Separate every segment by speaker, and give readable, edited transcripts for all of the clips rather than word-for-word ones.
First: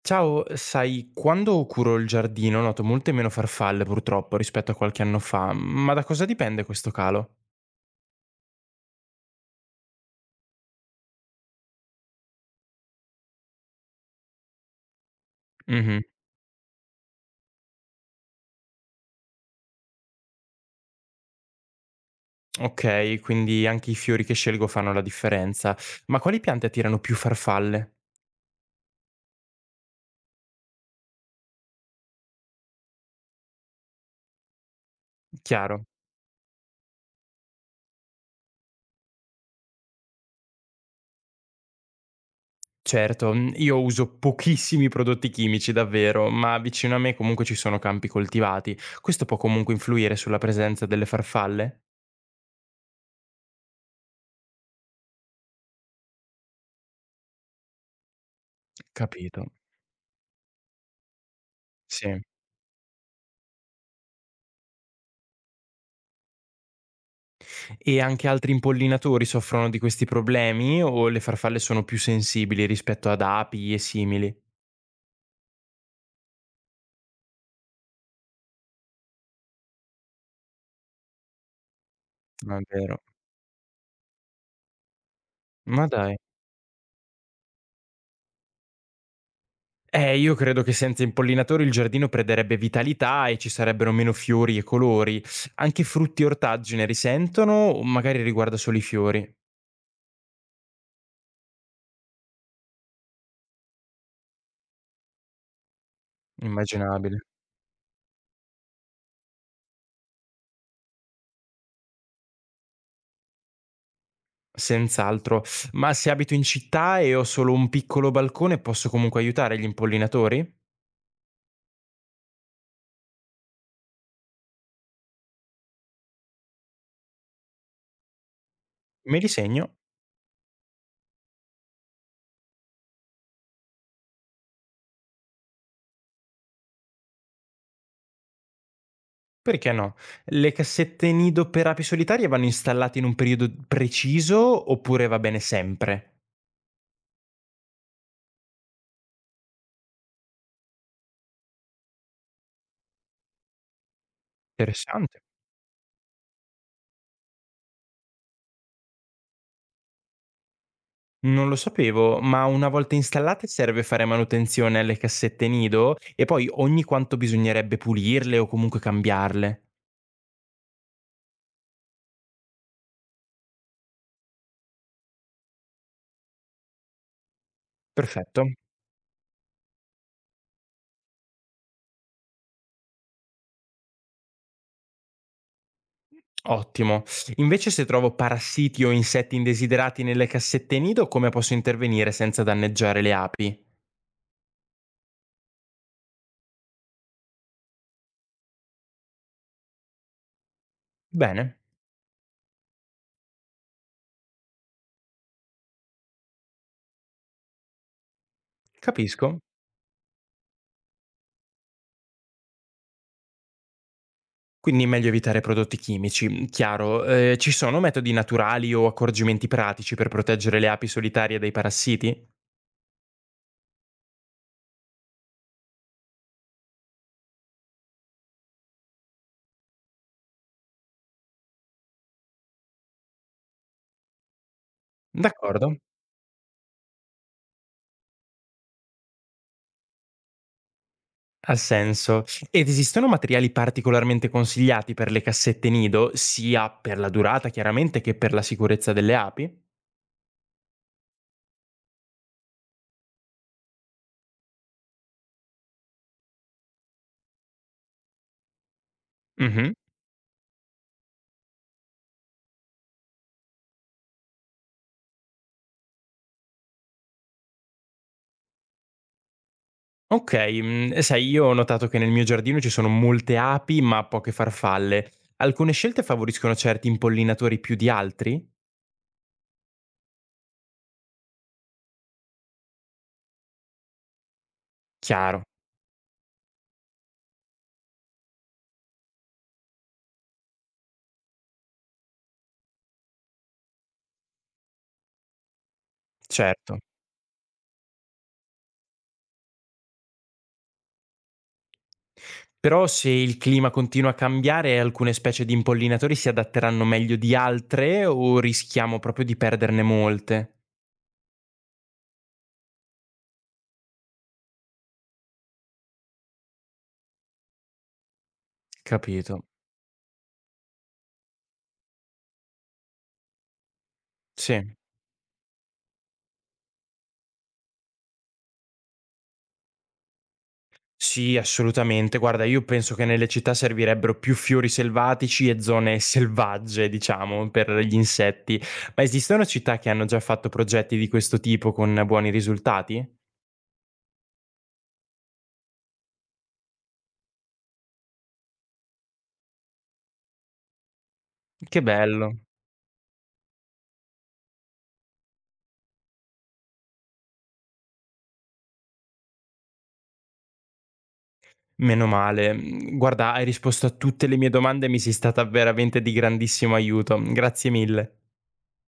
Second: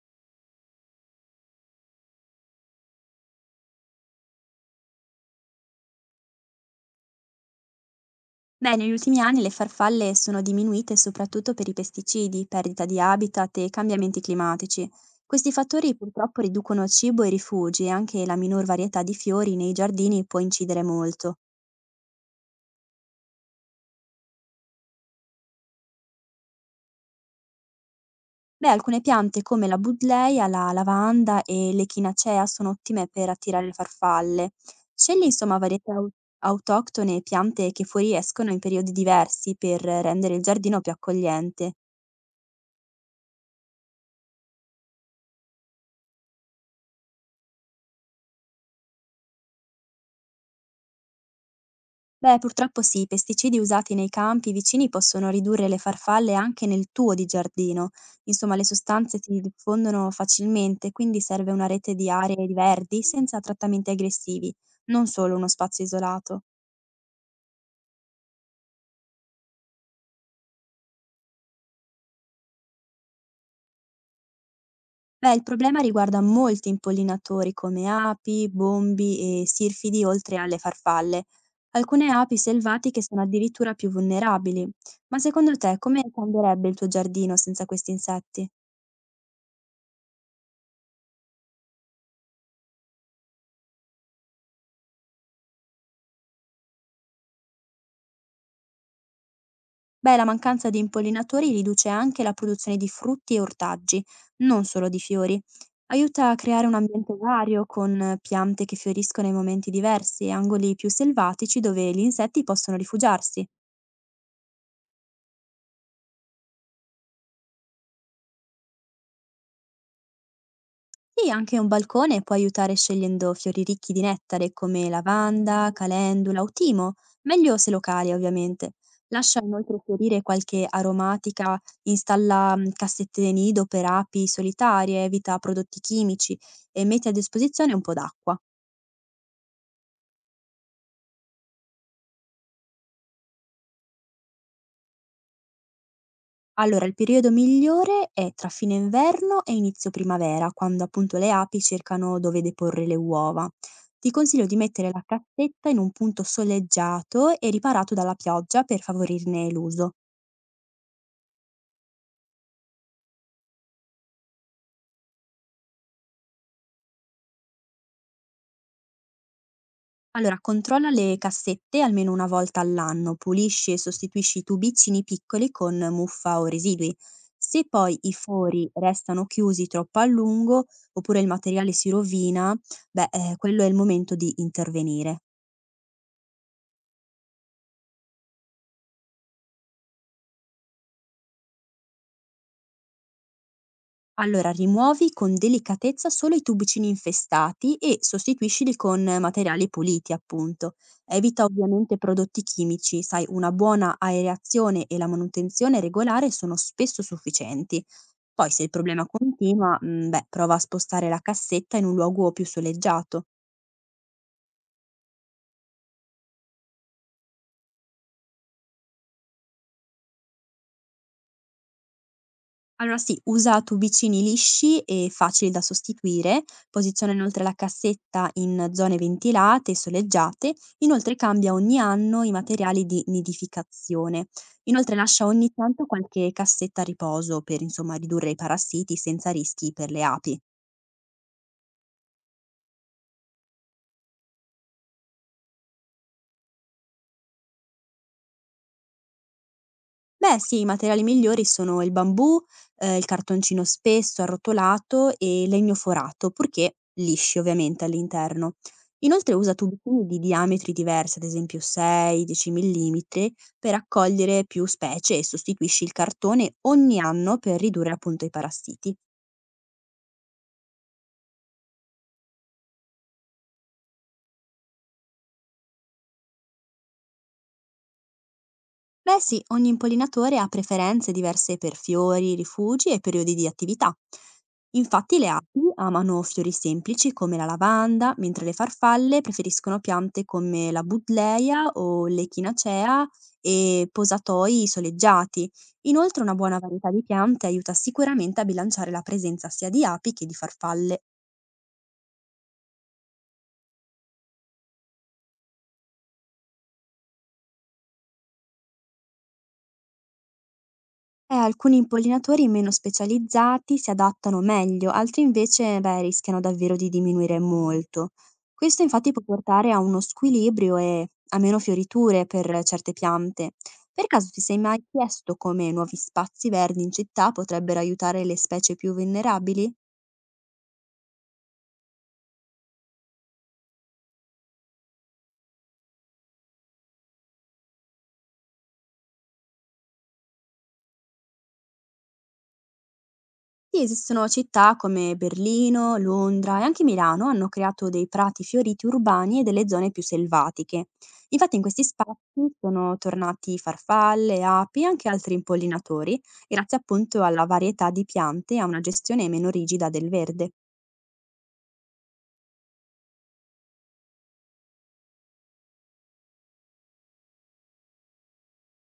Speaker 1: Ciao, sai, quando curo il giardino noto molte meno farfalle purtroppo rispetto a qualche anno fa, ma da cosa dipende questo calo?
Speaker 2: Beh, negli ultimi anni le farfalle sono diminuite soprattutto per i pesticidi, perdita di habitat e cambiamenti climatici. Questi fattori
Speaker 1: Mhm.
Speaker 2: purtroppo riducono cibo e rifugi e anche la minor varietà di fiori nei giardini può incidere molto.
Speaker 1: Ok, quindi anche i fiori che scelgo fanno la differenza. Ma quali piante attirano più farfalle?
Speaker 2: Beh, alcune piante come la budleia, la lavanda e l'echinacea sono ottime per attirare le farfalle. Scegli insomma
Speaker 1: Chiaro.
Speaker 2: varietà autoctone e piante che fuoriescono in periodi diversi per rendere il giardino più accogliente.
Speaker 1: Certo, io uso pochissimi prodotti chimici davvero, ma vicino a me comunque ci sono campi coltivati. Questo può comunque influire sulla presenza delle farfalle?
Speaker 2: Beh, purtroppo sì, i pesticidi usati nei campi vicini possono ridurre le farfalle anche nel tuo di giardino. Insomma, le sostanze si
Speaker 1: Capito.
Speaker 2: diffondono facilmente, quindi serve una rete di
Speaker 1: Sì.
Speaker 2: aree di verdi senza trattamenti aggressivi, non solo uno spazio isolato.
Speaker 1: E anche altri impollinatori soffrono di questi problemi o le farfalle sono più sensibili rispetto ad api e simili?
Speaker 2: Beh, il problema riguarda molti impollinatori come api, bombi e sirfidi, oltre alle farfalle. Alcune api
Speaker 1: Ma è vero.
Speaker 2: selvatiche sono addirittura più vulnerabili. Ma secondo te,
Speaker 1: Ma
Speaker 2: come
Speaker 1: dai.
Speaker 2: cambierebbe il tuo giardino senza questi insetti?
Speaker 1: Io credo che senza impollinatori il giardino perderebbe vitalità e ci sarebbero meno fiori e colori. Anche frutti e ortaggi ne risentono o magari riguarda solo i fiori?
Speaker 2: Beh, la mancanza di impollinatori riduce anche la produzione di frutti e ortaggi, non solo di fiori. Aiuta a creare un ambiente
Speaker 1: Immaginabile.
Speaker 2: vario con piante che fioriscono in momenti diversi e angoli più selvatici dove gli insetti possono rifugiarsi.
Speaker 1: Senz'altro. Ma se abito in città e ho solo un piccolo balcone, posso comunque aiutare gli impollinatori?
Speaker 2: Sì, anche un balcone può aiutare scegliendo fiori ricchi di nettare come lavanda, calendula o timo, meglio se locali ovviamente.
Speaker 1: Me li
Speaker 2: Lascia
Speaker 1: segno.
Speaker 2: inoltre fiorire qualche aromatica, installa cassette nido per api solitarie, evita prodotti chimici e metti a disposizione un po' d'acqua.
Speaker 1: Perché no? Le cassette nido per api solitarie vanno installate in un periodo preciso oppure va bene sempre?
Speaker 2: Allora, il periodo migliore è tra fine inverno e inizio primavera, quando appunto le api cercano dove deporre le uova. Ti consiglio di mettere la
Speaker 1: Interessante.
Speaker 2: cassetta in un punto soleggiato e riparato dalla pioggia per favorirne l'uso.
Speaker 1: Non lo sapevo, ma una volta installate serve fare manutenzione alle cassette nido e poi ogni quanto bisognerebbe pulirle o comunque cambiarle.
Speaker 2: Allora, controlla le cassette almeno una volta all'anno, pulisci e sostituisci i tubicini piccoli con muffa o residui. Se poi i
Speaker 1: Perfetto.
Speaker 2: fori restano chiusi troppo a lungo oppure il materiale si rovina, beh, quello è il momento di intervenire.
Speaker 1: Ottimo. Invece se trovo parassiti o insetti indesiderati nelle cassette nido, come posso intervenire senza danneggiare le api?
Speaker 2: Allora rimuovi con delicatezza solo i tubicini infestati e sostituiscili con materiali puliti, appunto. Evita
Speaker 1: Bene,
Speaker 2: ovviamente prodotti chimici, sai, una buona aerazione e la manutenzione regolare sono spesso sufficienti. Poi se il problema
Speaker 1: capisco.
Speaker 2: continua, beh, prova a spostare la cassetta in un luogo più soleggiato.
Speaker 1: Quindi è meglio evitare prodotti chimici. Chiaro, ci sono metodi naturali o accorgimenti pratici per proteggere le api solitarie dai parassiti?
Speaker 2: Allora sì, usa tubicini lisci e facili da sostituire, posiziona inoltre la cassetta in zone ventilate e soleggiate, inoltre cambia ogni anno i materiali di nidificazione. Inoltre lascia ogni
Speaker 1: D'accordo,
Speaker 2: tanto qualche cassetta a riposo per insomma ridurre i parassiti senza rischi per le api.
Speaker 1: ha senso. Ed esistono materiali particolarmente consigliati per le cassette nido, sia per la durata chiaramente che per la sicurezza delle api?
Speaker 2: Beh sì, i materiali migliori sono il bambù, il cartoncino spesso arrotolato e legno forato, purché lisci ovviamente all'interno. Inoltre usa
Speaker 1: Mh-mh.
Speaker 2: tubicini di diametri diversi, ad esempio 6, 10 millimetri, per raccogliere più specie e sostituisci il cartone ogni anno per ridurre appunto i parassiti.
Speaker 1: Ok, mhmm, sai io ho notato che nel mio giardino ci sono molte api, ma poche farfalle. Alcune scelte favoriscono certi impollinatori più di altri?
Speaker 2: Beh sì, ogni impollinatore ha preferenze diverse per fiori, rifugi e periodi di attività. Infatti le
Speaker 1: Chiaro,
Speaker 2: api amano fiori semplici come la lavanda, mentre le farfalle preferiscono piante come la budleia o l'echinacea e posatoi soleggiati. Inoltre una buona
Speaker 1: certo.
Speaker 2: varietà di piante aiuta sicuramente a bilanciare la presenza sia di api che di farfalle.
Speaker 1: Però se il clima continua a cambiare, alcune specie di impollinatori si adatteranno meglio di altre o rischiamo proprio di perderne molte?
Speaker 2: Alcuni impollinatori meno specializzati si adattano meglio, altri invece, beh, rischiano davvero di diminuire molto. Questo infatti può
Speaker 1: Capito.
Speaker 2: portare a uno squilibrio e a meno fioriture per certe piante. Per caso ti sei
Speaker 1: Sì.
Speaker 2: mai chiesto come nuovi spazi verdi in città potrebbero aiutare le specie più vulnerabili?
Speaker 1: Sì, assolutamente. Guarda, io penso che nelle città servirebbero più fiori selvatici e zone selvagge, diciamo, per gli insetti. Ma esistono città che hanno già fatto progetti di questo tipo con buoni risultati?
Speaker 2: Sì, esistono città come Berlino, Londra e anche Milano hanno creato dei prati fioriti urbani e delle zone più selvatiche. Infatti in
Speaker 1: Che
Speaker 2: questi
Speaker 1: bello.
Speaker 2: spazi sono tornati farfalle, api e anche altri impollinatori, grazie appunto alla varietà di piante e a una gestione meno rigida del verde.
Speaker 1: Meno male. Mm, guarda, hai risposto a tutte le mie domande e mi sei stata veramente di grandissimo aiuto. Grazie mille.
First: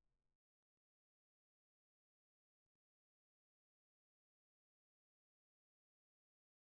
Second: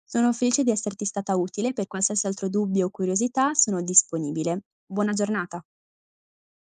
Speaker 2: Sono felice di esserti stata utile, per qualsiasi altro dubbio o curiosità sono disponibile. Buona giornata.